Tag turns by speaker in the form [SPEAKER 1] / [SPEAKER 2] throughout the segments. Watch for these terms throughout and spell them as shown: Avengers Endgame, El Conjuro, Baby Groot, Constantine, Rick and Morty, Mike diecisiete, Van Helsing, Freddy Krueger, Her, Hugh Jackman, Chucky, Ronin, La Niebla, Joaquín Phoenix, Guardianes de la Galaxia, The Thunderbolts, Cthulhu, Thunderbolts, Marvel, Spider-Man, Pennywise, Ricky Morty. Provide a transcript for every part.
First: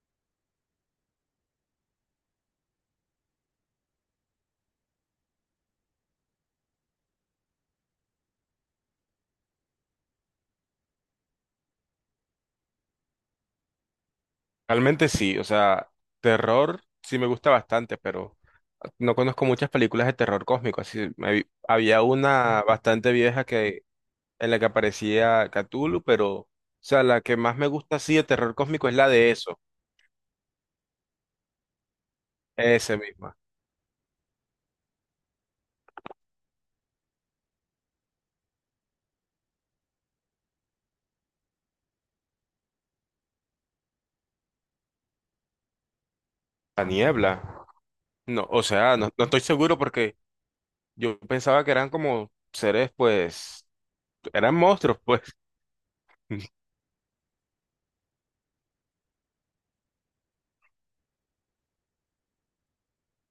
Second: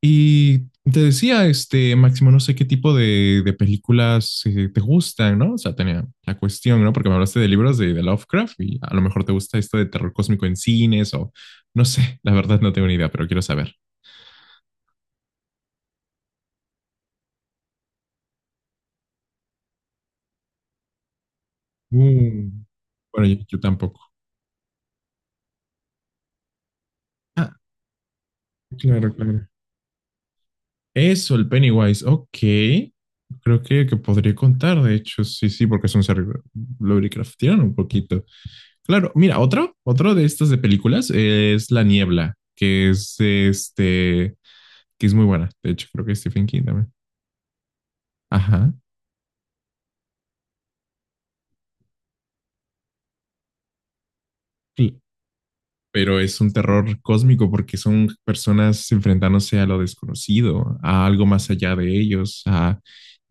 [SPEAKER 1] Y te decía, Máximo, no sé qué tipo de películas te gustan, ¿no? O sea, tenía la cuestión, ¿no? Porque me hablaste de libros de Lovecraft y a lo mejor te gusta esto de terror cósmico en cines o no sé, la verdad no tengo ni idea, pero quiero saber.
[SPEAKER 2] Realmente sí, o sea, terror sí me gusta bastante, pero no conozco muchas películas de terror cósmico. Así, había
[SPEAKER 1] Uh,
[SPEAKER 2] una bastante
[SPEAKER 1] bueno, yo,
[SPEAKER 2] vieja
[SPEAKER 1] yo
[SPEAKER 2] que
[SPEAKER 1] tampoco.
[SPEAKER 2] en la que aparecía Cthulhu, pero, o sea, la que
[SPEAKER 1] Ah,
[SPEAKER 2] más me gusta así de terror cósmico es la
[SPEAKER 1] claro,
[SPEAKER 2] de
[SPEAKER 1] claro.
[SPEAKER 2] eso,
[SPEAKER 1] Eso, el Pennywise. Ok.
[SPEAKER 2] esa misma.
[SPEAKER 1] Creo que podría contar, de hecho, sí, sí, porque es un ser Lovecraftiano un poquito. Claro, mira, otro de estas de películas es La Niebla, que es muy buena. De hecho, creo que es Stephen King
[SPEAKER 2] La
[SPEAKER 1] también.
[SPEAKER 2] niebla. No, o
[SPEAKER 1] Ajá.
[SPEAKER 2] sea, no, no estoy seguro porque yo pensaba que eran como seres, pues, eran
[SPEAKER 1] Sí.
[SPEAKER 2] monstruos, pues.
[SPEAKER 1] Pero es un terror cósmico porque son personas enfrentándose a lo desconocido, a algo más allá de ellos, a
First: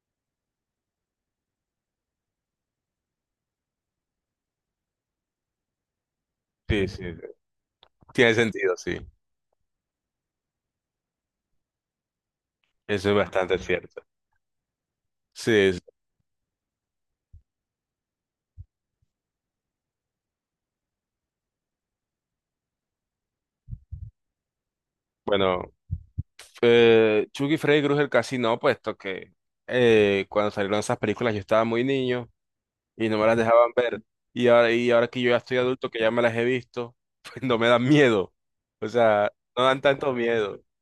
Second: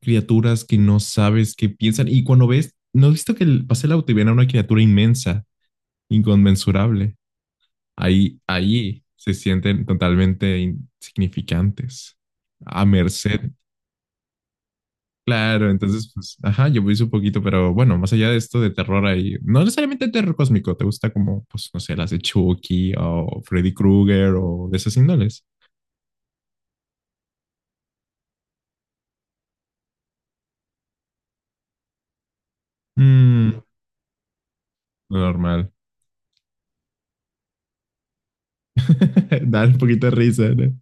[SPEAKER 1] criaturas que no sabes qué piensan. Y cuando ves, no has visto que pasé el auto y ven a una criatura inmensa
[SPEAKER 2] Sí, sí,
[SPEAKER 1] inconmensurable.
[SPEAKER 2] sí. Tiene
[SPEAKER 1] Ahí,
[SPEAKER 2] sentido, sí.
[SPEAKER 1] ahí se sienten totalmente insignificantes, a
[SPEAKER 2] Eso es
[SPEAKER 1] merced.
[SPEAKER 2] bastante cierto.
[SPEAKER 1] Claro,
[SPEAKER 2] Sí, sí.
[SPEAKER 1] entonces, pues, ajá, yo puse un poquito, pero bueno, más allá de esto de terror ahí, no necesariamente terror cósmico, ¿te gusta como, pues, no sé, las de Chucky o Freddy Krueger o de esas índoles?
[SPEAKER 2] Bueno. Chucky y Freddy Krueger casi no, puesto que cuando salieron esas películas yo estaba muy niño y no me las Ujú.
[SPEAKER 1] Mm,
[SPEAKER 2] Dejaban ver. Y ahora que yo ya estoy
[SPEAKER 1] normal.
[SPEAKER 2] adulto, que ya me las he visto, pues no me dan miedo. O sea, no
[SPEAKER 1] Dar un
[SPEAKER 2] dan
[SPEAKER 1] poquito de
[SPEAKER 2] tanto
[SPEAKER 1] risa,
[SPEAKER 2] miedo.
[SPEAKER 1] ¿no?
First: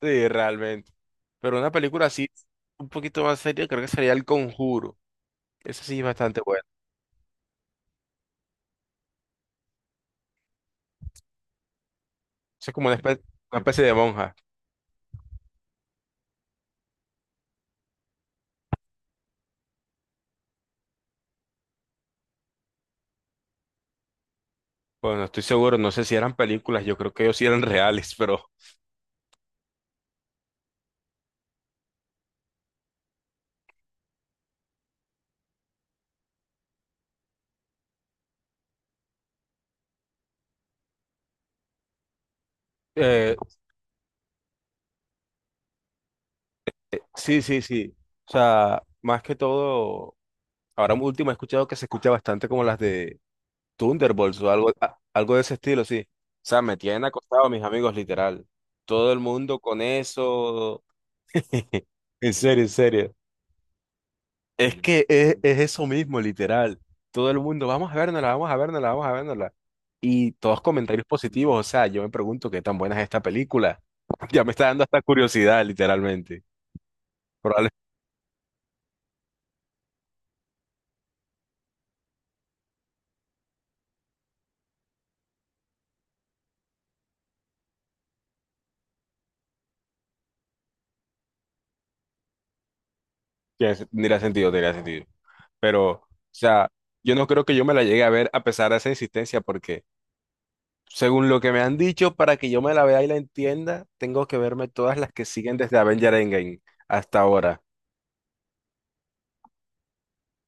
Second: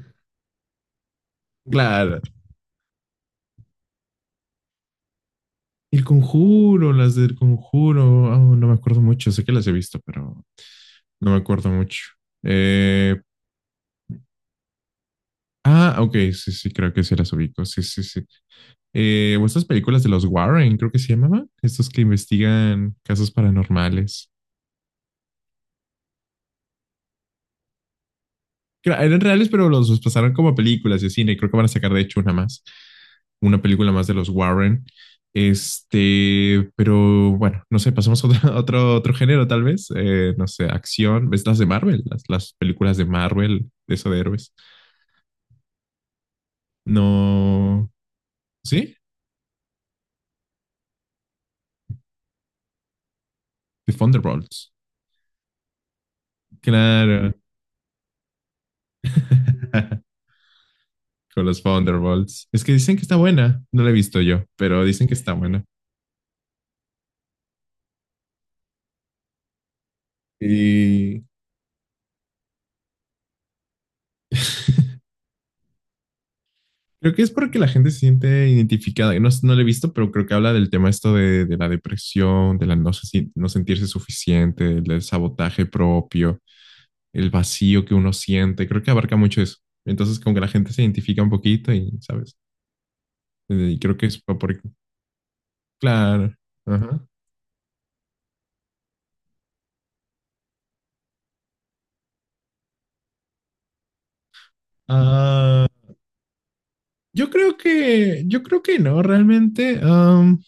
[SPEAKER 2] Sí, realmente. Pero una película
[SPEAKER 1] Claro.
[SPEAKER 2] así, un poquito más seria, creo que sería El Conjuro. Esa sí
[SPEAKER 1] El
[SPEAKER 2] es bastante buena.
[SPEAKER 1] Conjuro, las del Conjuro, oh, no me acuerdo mucho, sé que las he visto, pero no me acuerdo mucho.
[SPEAKER 2] Esa es como
[SPEAKER 1] Eh,
[SPEAKER 2] una especie de monja.
[SPEAKER 1] Ah, ok, sí, sí, creo que sí las ubico. Sí, sí, sí. O estas películas de los Warren, creo que se llamaban. Estos que investigan casos paranormales.
[SPEAKER 2] Bueno, estoy seguro, no sé si eran películas, yo creo que ellos sí eran reales, pero…
[SPEAKER 1] Que eran reales, pero los pasaron como a películas de cine. Creo que van a sacar, de hecho, una más. Una película más de los Warren. Pero bueno, no sé, pasamos a otro, otro género, tal vez. No sé, acción. ¿Ves las de Marvel? Las películas de
[SPEAKER 2] eh,
[SPEAKER 1] Marvel, de eso de héroes.
[SPEAKER 2] sí, sí,
[SPEAKER 1] No.
[SPEAKER 2] sí. O sea,
[SPEAKER 1] ¿Sí?
[SPEAKER 2] más que todo… Ahora último he escuchado que se escucha bastante como las de
[SPEAKER 1] The
[SPEAKER 2] Thunderbolts o
[SPEAKER 1] Thunderbolts.
[SPEAKER 2] algo, algo de ese estilo, sí. O sea, me tienen
[SPEAKER 1] Claro.
[SPEAKER 2] acostado mis amigos, literal. Todo el mundo con eso.
[SPEAKER 1] Con los
[SPEAKER 2] En
[SPEAKER 1] Thunderbolts.
[SPEAKER 2] serio,
[SPEAKER 1] Es
[SPEAKER 2] en
[SPEAKER 1] que dicen que
[SPEAKER 2] serio.
[SPEAKER 1] está buena, no la he visto yo, pero dicen que está
[SPEAKER 2] Es
[SPEAKER 1] buena.
[SPEAKER 2] eso mismo, literal. Todo el mundo, vamos a vernosla, vamos a vernosla, vamos a vernosla. Y todos comentarios
[SPEAKER 1] Y
[SPEAKER 2] positivos, o sea, yo me pregunto qué tan buena es esta película. Ya me está dando hasta curiosidad, literalmente.
[SPEAKER 1] creo que es porque la
[SPEAKER 2] Probablemente
[SPEAKER 1] gente se siente identificada. No, no la he visto, pero creo que habla del tema esto de la depresión, de la no, se si- no sentirse suficiente, del sabotaje propio, el vacío que uno siente. Creo que abarca mucho eso. Entonces, como que la gente se identifica un poquito y, ¿sabes? Y creo que es
[SPEAKER 2] tendría
[SPEAKER 1] por...
[SPEAKER 2] sentido, tiene sentido. Pero, o
[SPEAKER 1] Claro.
[SPEAKER 2] sea,
[SPEAKER 1] Ajá.
[SPEAKER 2] yo no creo que yo me la llegue a ver a pesar de esa insistencia, porque según lo que me han dicho, para que yo me la vea y la entienda, tengo que verme todas las que siguen
[SPEAKER 1] Ah,
[SPEAKER 2] desde Avenger Endgame hasta ahora.
[SPEAKER 1] yo creo que no, realmente.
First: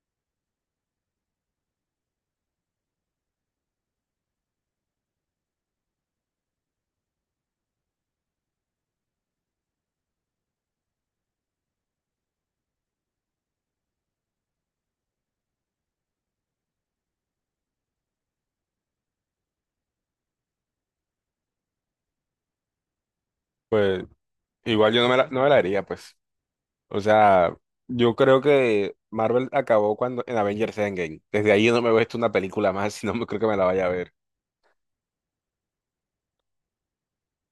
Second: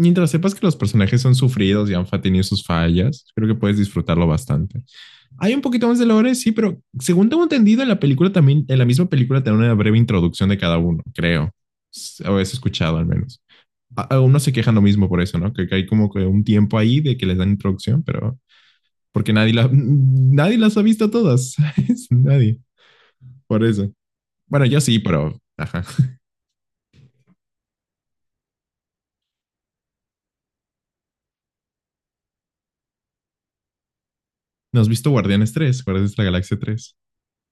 [SPEAKER 1] Mientras sepas que los personajes son sufridos y han tenido sus fallas, creo que puedes disfrutarlo bastante. Hay un poquito más de lore, sí, pero según tengo entendido, en la película también, en la misma película te una breve introducción de cada uno, creo. O eso he escuchado al menos. Algunos se quejan lo mismo por eso, ¿no? Que hay como que un tiempo ahí de que les dan introducción, pero porque nadie, nadie las ha visto todas, ¿sabes? Nadie. Por eso.
[SPEAKER 2] Pues
[SPEAKER 1] Bueno, yo
[SPEAKER 2] igual
[SPEAKER 1] sí,
[SPEAKER 2] yo
[SPEAKER 1] pero
[SPEAKER 2] no me la
[SPEAKER 1] ajá.
[SPEAKER 2] haría pues. O sea, yo creo que Marvel acabó cuando en Avengers Endgame. Desde ahí yo no me he visto una película más, si no me creo que me la vaya a ver.
[SPEAKER 1] ¿No has visto Guardianes de la Galaxia tres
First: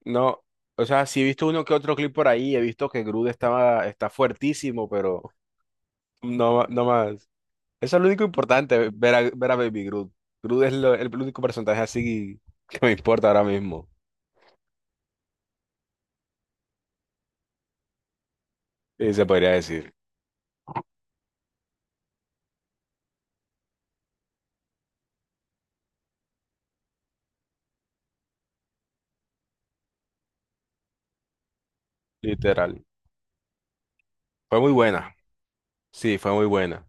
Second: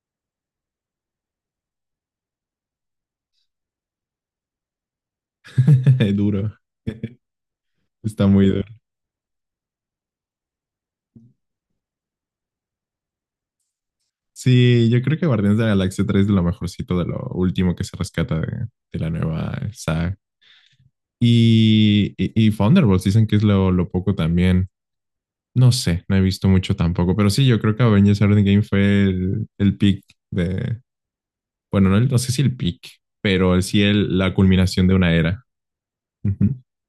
[SPEAKER 2] No, o sea, sí he visto uno que otro clip por ahí, he visto que está fuertísimo, pero
[SPEAKER 1] duro.
[SPEAKER 2] no, no más. Eso es lo único
[SPEAKER 1] Está muy duro.
[SPEAKER 2] importante, ver a Baby Groot. El único personaje así que me importa ahora mismo.
[SPEAKER 1] Sí, yo creo que Guardianes de la Galaxia 3 es de lo mejorcito, de lo último que se rescata de la
[SPEAKER 2] Y se podría
[SPEAKER 1] nueva
[SPEAKER 2] decir,
[SPEAKER 1] saga. Y Thunderbolts dicen que es lo poco también. No sé, no he visto mucho tampoco, pero sí, yo creo que Avengers Endgame fue el peak de, bueno, no, no sé si el
[SPEAKER 2] literal.
[SPEAKER 1] peak, pero sí el, la
[SPEAKER 2] Fue muy
[SPEAKER 1] culminación de una
[SPEAKER 2] buena.
[SPEAKER 1] era.
[SPEAKER 2] Sí, fue muy
[SPEAKER 1] Ujú.
[SPEAKER 2] buena.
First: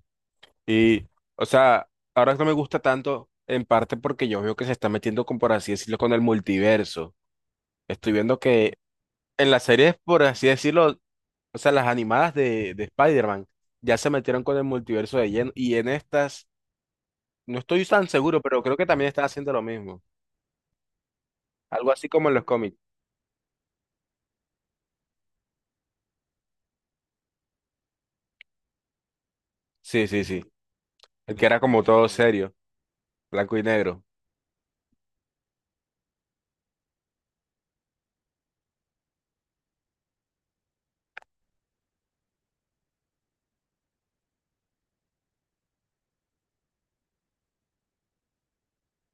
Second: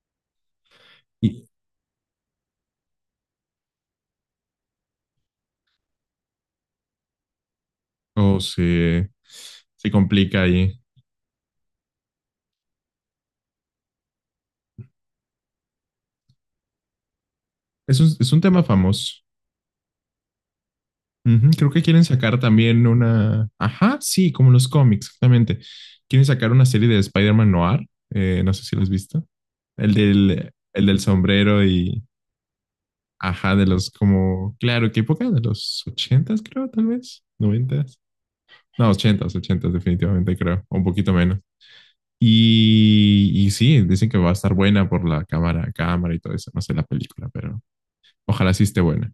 [SPEAKER 2] Y, o
[SPEAKER 1] Y,
[SPEAKER 2] sea, ahora no me gusta tanto, en parte porque yo veo que se está metiendo con, por así decirlo, con el multiverso. Estoy
[SPEAKER 1] o
[SPEAKER 2] viendo que
[SPEAKER 1] se,
[SPEAKER 2] en las
[SPEAKER 1] se
[SPEAKER 2] series, por
[SPEAKER 1] complica
[SPEAKER 2] así
[SPEAKER 1] ahí.
[SPEAKER 2] decirlo, o sea, las animadas de Spider-Man ya se metieron con el multiverso de lleno. Y en estas, no estoy tan
[SPEAKER 1] Es
[SPEAKER 2] seguro,
[SPEAKER 1] un
[SPEAKER 2] pero
[SPEAKER 1] tema
[SPEAKER 2] creo que
[SPEAKER 1] famoso.
[SPEAKER 2] también están haciendo lo mismo.
[SPEAKER 1] Ujú, creo que
[SPEAKER 2] Algo
[SPEAKER 1] quieren
[SPEAKER 2] así como en
[SPEAKER 1] sacar
[SPEAKER 2] los cómics.
[SPEAKER 1] también una. Ajá, sí, como los cómics, exactamente. Quieren sacar una serie de Spider-Man Noir. No sé si lo has visto.
[SPEAKER 2] Sí, sí, sí.
[SPEAKER 1] El del
[SPEAKER 2] El que era
[SPEAKER 1] sombrero
[SPEAKER 2] como
[SPEAKER 1] y.
[SPEAKER 2] todo serio,
[SPEAKER 1] Ajá,
[SPEAKER 2] blanco y
[SPEAKER 1] de los
[SPEAKER 2] negro.
[SPEAKER 1] como. Claro, ¿qué época? De los ochentas, creo, tal vez. Noventas. No, ochentas, ochentas, definitivamente, creo. O un poquito menos. Y sí, dicen que va a estar buena por la cámara, cámara y todo eso. No sé la película, pero ojalá sí esté buena.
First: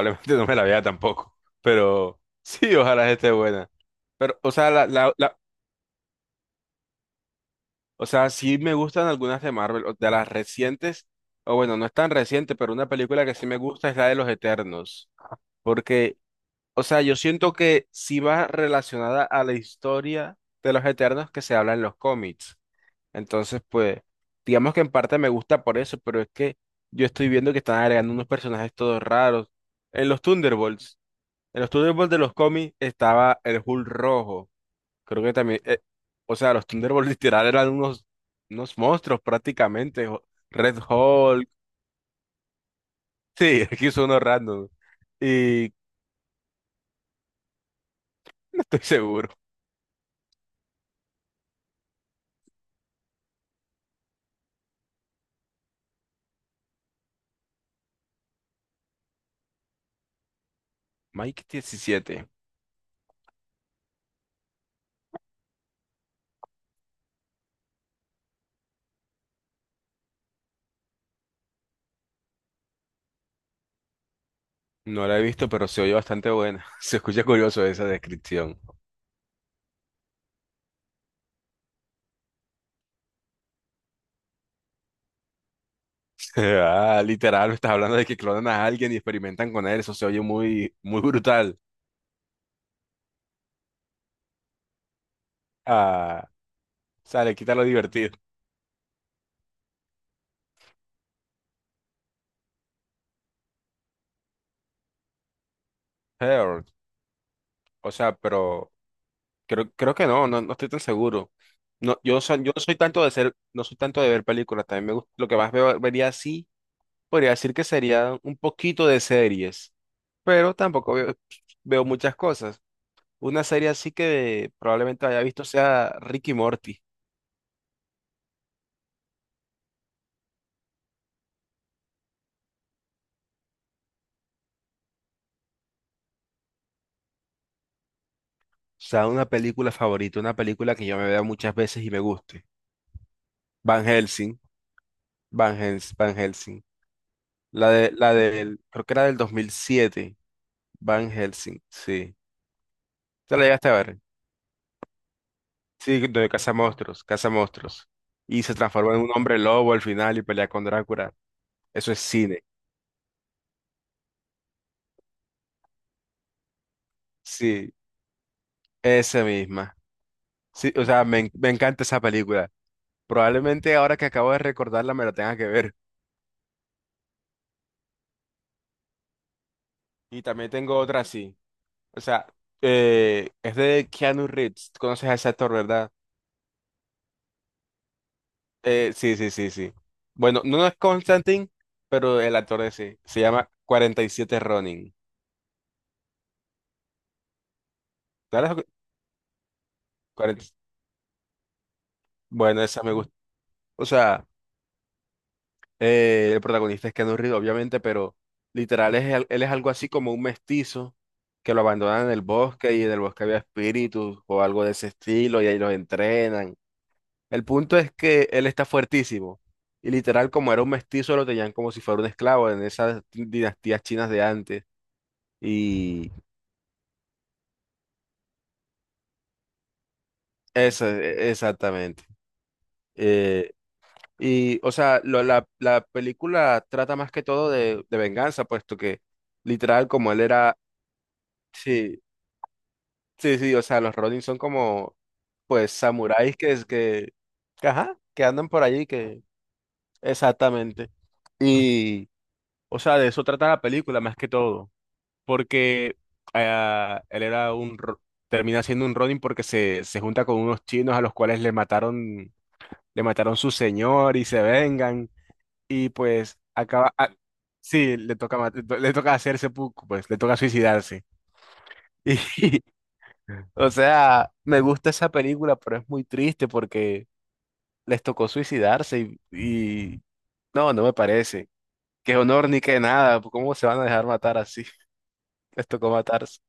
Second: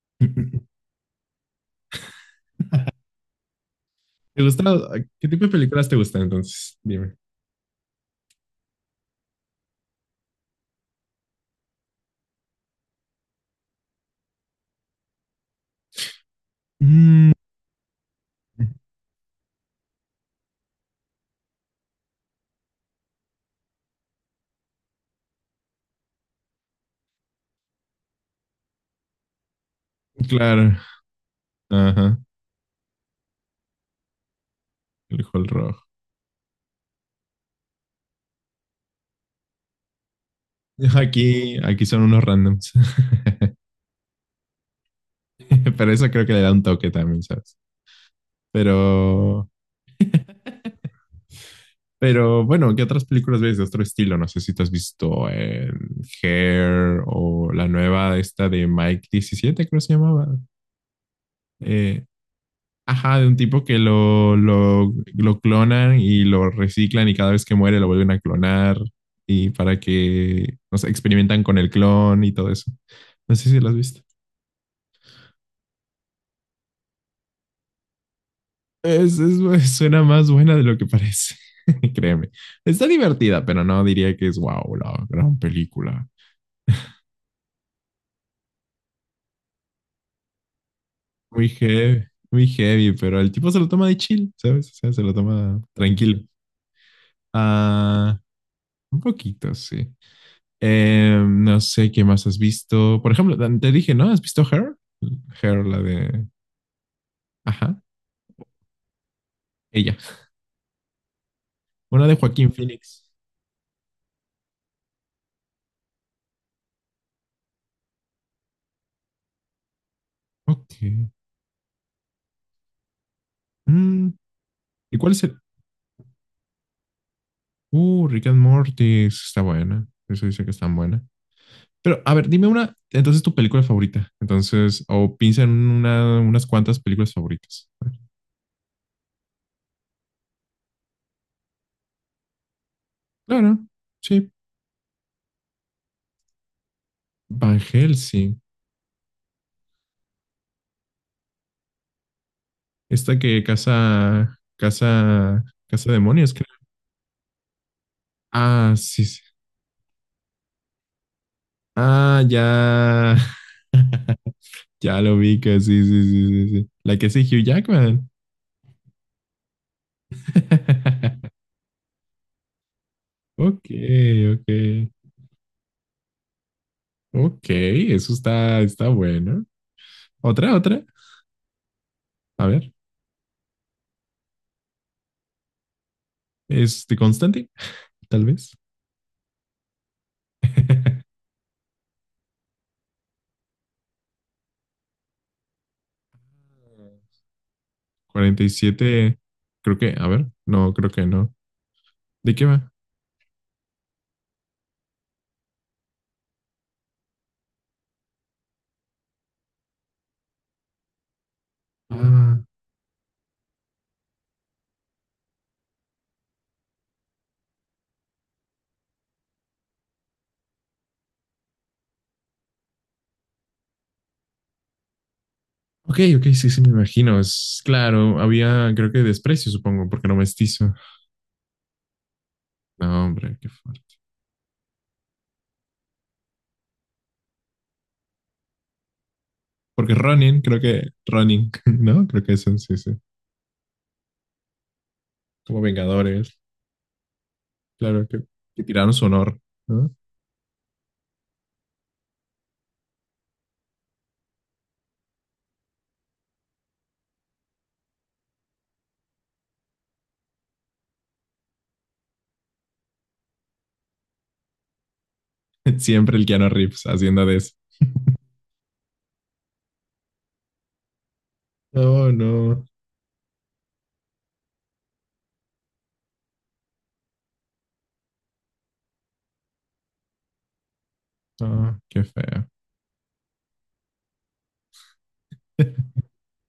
[SPEAKER 1] ¿Te
[SPEAKER 2] no me la vea tampoco. Pero sí, ojalá esté buena. Pero, o
[SPEAKER 1] gusta?
[SPEAKER 2] sea, la, la,
[SPEAKER 1] ¿Qué
[SPEAKER 2] la-
[SPEAKER 1] tipo de películas te gustan entonces? Dime.
[SPEAKER 2] o sea, sí me gustan algunas de Marvel, o de las recientes, o bueno, no es tan reciente, pero una película que sí me gusta es la de los Eternos. Porque, o sea, yo
[SPEAKER 1] Mm,
[SPEAKER 2] siento que sí va relacionada a la historia de los Eternos que se habla en los cómics. Entonces, pues, digamos que en parte me gusta por eso, pero es que yo estoy viendo que están agregando unos personajes todos raros. En los
[SPEAKER 1] claro.
[SPEAKER 2] Thunderbolts, en los Thunderbolts
[SPEAKER 1] Ajá.
[SPEAKER 2] de los cómics estaba el Hulk rojo. Creo que
[SPEAKER 1] Elijo el
[SPEAKER 2] también,
[SPEAKER 1] rojo.
[SPEAKER 2] o sea, los Thunderbolts literal eran unos, unos monstruos prácticamente. Red Hulk.
[SPEAKER 1] Aquí son unos randoms.
[SPEAKER 2] Sí, aquí son unos random. Y
[SPEAKER 1] Pero eso creo que le da un toque también, ¿sabes?
[SPEAKER 2] estoy seguro.
[SPEAKER 1] Pero, pero bueno, ¿qué otras películas ves de otro estilo? No sé si te has visto Hair o la nueva esta de Mike 17, creo que se llamaba.
[SPEAKER 2] Mike
[SPEAKER 1] Eh,
[SPEAKER 2] 17.
[SPEAKER 1] Ajá, de un tipo que lo clonan y lo reciclan y cada vez que muere lo vuelven a clonar y para que, no sé, experimentan con el clon y todo eso. No sé si lo has visto.
[SPEAKER 2] No la he visto, pero se oye bastante buena. Se escucha curioso esa descripción.
[SPEAKER 1] Suena más buena de lo que parece, créeme. Está divertida, pero no diría que es wow, la gran película.
[SPEAKER 2] Ah, literal, me estás hablando de que clonan a alguien y experimentan con él. Eso se oye muy, muy
[SPEAKER 1] Muy
[SPEAKER 2] brutal.
[SPEAKER 1] heavy, muy heavy, pero el tipo se lo toma de chill, ¿sabes? O sea, se lo toma tranquilo.
[SPEAKER 2] Ah, o sea, le quita lo divertido.
[SPEAKER 1] Ah, un poquito, sí. No sé qué más has visto. Por ejemplo, te dije, ¿no? ¿Has visto Her? Her, la de.
[SPEAKER 2] Pero,
[SPEAKER 1] Ajá,
[SPEAKER 2] o sea, pero creo, creo
[SPEAKER 1] ella.
[SPEAKER 2] que no, no, no estoy tan seguro. No,
[SPEAKER 1] Una de
[SPEAKER 2] yo
[SPEAKER 1] Joaquín
[SPEAKER 2] no soy tanto
[SPEAKER 1] Phoenix.
[SPEAKER 2] de ser, no soy tanto de ver películas. También me gusta, lo que más veo, vería así, podría decir que sería un poquito de series, pero
[SPEAKER 1] Ok.
[SPEAKER 2] tampoco veo, veo muchas cosas. Una serie así
[SPEAKER 1] Mm,
[SPEAKER 2] que
[SPEAKER 1] ¿y
[SPEAKER 2] probablemente
[SPEAKER 1] cuál
[SPEAKER 2] haya
[SPEAKER 1] es el?
[SPEAKER 2] visto sea Ricky Morty.
[SPEAKER 1] Rick and Morty. Esa está buena. Eso dice que está buena. Pero, a ver, dime una. Entonces, tu película favorita. Entonces, o piensa en una, unas cuantas películas favoritas.
[SPEAKER 2] O sea, una película favorita, una película que yo me vea muchas veces y me guste.
[SPEAKER 1] Claro,
[SPEAKER 2] Van
[SPEAKER 1] sí.
[SPEAKER 2] Helsing, Van Helsing.
[SPEAKER 1] Van
[SPEAKER 2] La
[SPEAKER 1] Helsing.
[SPEAKER 2] del, creo que era del 2007, Van Helsing, sí.
[SPEAKER 1] Esta
[SPEAKER 2] ¿Te
[SPEAKER 1] que
[SPEAKER 2] la llegaste a ver?
[SPEAKER 1] casa. Casa. Casa
[SPEAKER 2] Sí, de
[SPEAKER 1] demonios, creo.
[SPEAKER 2] caza monstruos, caza monstruos. Y se
[SPEAKER 1] Ah,
[SPEAKER 2] transforma en
[SPEAKER 1] sí,
[SPEAKER 2] un
[SPEAKER 1] sí.
[SPEAKER 2] hombre lobo al final y pelea con Drácula. Eso es
[SPEAKER 1] Ah,
[SPEAKER 2] cine.
[SPEAKER 1] ya. Ya lo vi que sí, sí, sí, sí, sí. La que sí, Hugh
[SPEAKER 2] Sí,
[SPEAKER 1] Jackman.
[SPEAKER 2] esa misma. Sí, o sea, me encanta esa película.
[SPEAKER 1] Ok,
[SPEAKER 2] Probablemente ahora que acabo de
[SPEAKER 1] ok.
[SPEAKER 2] recordarla me la tenga que ver.
[SPEAKER 1] Ok, eso está, está bueno.
[SPEAKER 2] Y también
[SPEAKER 1] Otra,
[SPEAKER 2] tengo
[SPEAKER 1] otra.
[SPEAKER 2] otra así. O sea,
[SPEAKER 1] A ver,
[SPEAKER 2] es de Keanu Reeves. ¿Tú conoces a ese actor, verdad?
[SPEAKER 1] Constantine, tal vez.
[SPEAKER 2] Sí, sí, sí, sí. Bueno, no es Constantine, pero el actor de sí. Se llama 47 Ronin.
[SPEAKER 1] Cuarenta y
[SPEAKER 2] ¿Sabes lo que-
[SPEAKER 1] siete, creo que, a ver, no, creo que no. ¿De qué
[SPEAKER 2] Bueno,
[SPEAKER 1] va?
[SPEAKER 2] esa me gusta. O sea, el protagonista es Keanu Reeves, obviamente, pero literal es, él es algo así como un mestizo que lo abandonan en el
[SPEAKER 1] Ah,
[SPEAKER 2] bosque y en el bosque había espíritus o algo de ese estilo y ahí los entrenan. El punto es que él está fuertísimo y literal como era un mestizo lo tenían como si fuera un esclavo en esas dinastías chinas de antes.
[SPEAKER 1] ok,
[SPEAKER 2] Y
[SPEAKER 1] ok, sí, sí, me imagino. Es claro, había, creo que desprecio, supongo, porque no mestizo.
[SPEAKER 2] Exactamente.
[SPEAKER 1] No, hombre, qué
[SPEAKER 2] Eh,
[SPEAKER 1] fuerte.
[SPEAKER 2] o sea, la película trata más que todo de venganza, puesto que literal,
[SPEAKER 1] Porque
[SPEAKER 2] como él
[SPEAKER 1] Ronin,
[SPEAKER 2] era,
[SPEAKER 1] creo que Ronin,
[SPEAKER 2] sí,
[SPEAKER 1] ¿no? Creo que eso, sí, sí.
[SPEAKER 2] sí, sí, o sea, los Ronin son como,
[SPEAKER 1] Como
[SPEAKER 2] pues, samuráis
[SPEAKER 1] Vengadores,
[SPEAKER 2] que es que, ajá,
[SPEAKER 1] claro,
[SPEAKER 2] que andan por
[SPEAKER 1] que
[SPEAKER 2] allí,
[SPEAKER 1] tiraron su
[SPEAKER 2] que,
[SPEAKER 1] honor, ¿no?
[SPEAKER 2] exactamente. Y, o sea, de eso trata la película más que todo, porque ah, él era un, ro- termina siendo un Ronin porque se junta con unos chinos a los cuales le mataron su señor y se vengan. Y
[SPEAKER 1] Siempre el
[SPEAKER 2] pues
[SPEAKER 1] Keanu Reeves haciendo de eso.
[SPEAKER 2] sí, le toca hacer seppuku, pues, le toca suicidarse.
[SPEAKER 1] Oh,
[SPEAKER 2] Y,
[SPEAKER 1] no,
[SPEAKER 2] o sea, me gusta esa película, pero es muy triste porque les tocó suicidarse y no, no me parece.
[SPEAKER 1] no, qué
[SPEAKER 2] Qué
[SPEAKER 1] feo.
[SPEAKER 2] honor ni qué nada, ¿cómo se van a dejar matar así? Les tocó matarse.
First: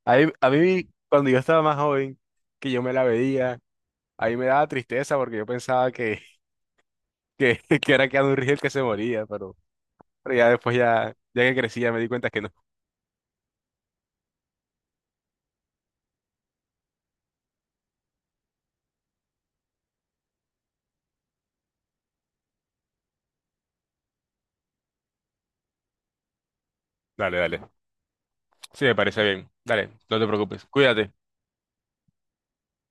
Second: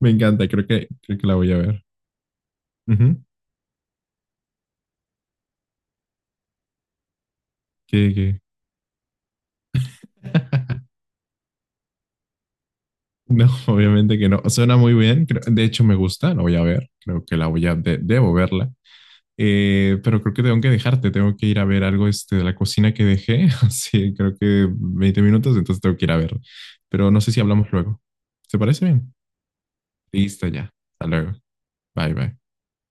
[SPEAKER 1] Me encanta,
[SPEAKER 2] A mí,
[SPEAKER 1] creo que
[SPEAKER 2] cuando
[SPEAKER 1] la
[SPEAKER 2] yo
[SPEAKER 1] voy a
[SPEAKER 2] estaba más
[SPEAKER 1] ver.
[SPEAKER 2] joven, que yo me la
[SPEAKER 1] Ujú.
[SPEAKER 2] veía, a mí me daba tristeza porque yo pensaba que era
[SPEAKER 1] ¿Qué,
[SPEAKER 2] Keanu
[SPEAKER 1] qué?
[SPEAKER 2] Reeves el que se moría, pero… Pero ya después, ya, ya que crecí ya me di cuenta que no.
[SPEAKER 1] No, obviamente que no. Suena muy bien. De hecho, me gusta, la voy a ver. Creo que la voy a, debo verla. Pero creo que tengo que dejarte, tengo que ir a ver algo de la cocina que dejé, así creo que 20 minutos, entonces tengo que ir a ver. Pero no sé
[SPEAKER 2] Dale,
[SPEAKER 1] si
[SPEAKER 2] dale.
[SPEAKER 1] hablamos luego. ¿Te parece
[SPEAKER 2] Sí, me
[SPEAKER 1] bien?
[SPEAKER 2] parece bien. Dale, no te
[SPEAKER 1] Listo
[SPEAKER 2] preocupes.
[SPEAKER 1] ya. Hasta
[SPEAKER 2] Cuídate.
[SPEAKER 1] luego. Bye, bye.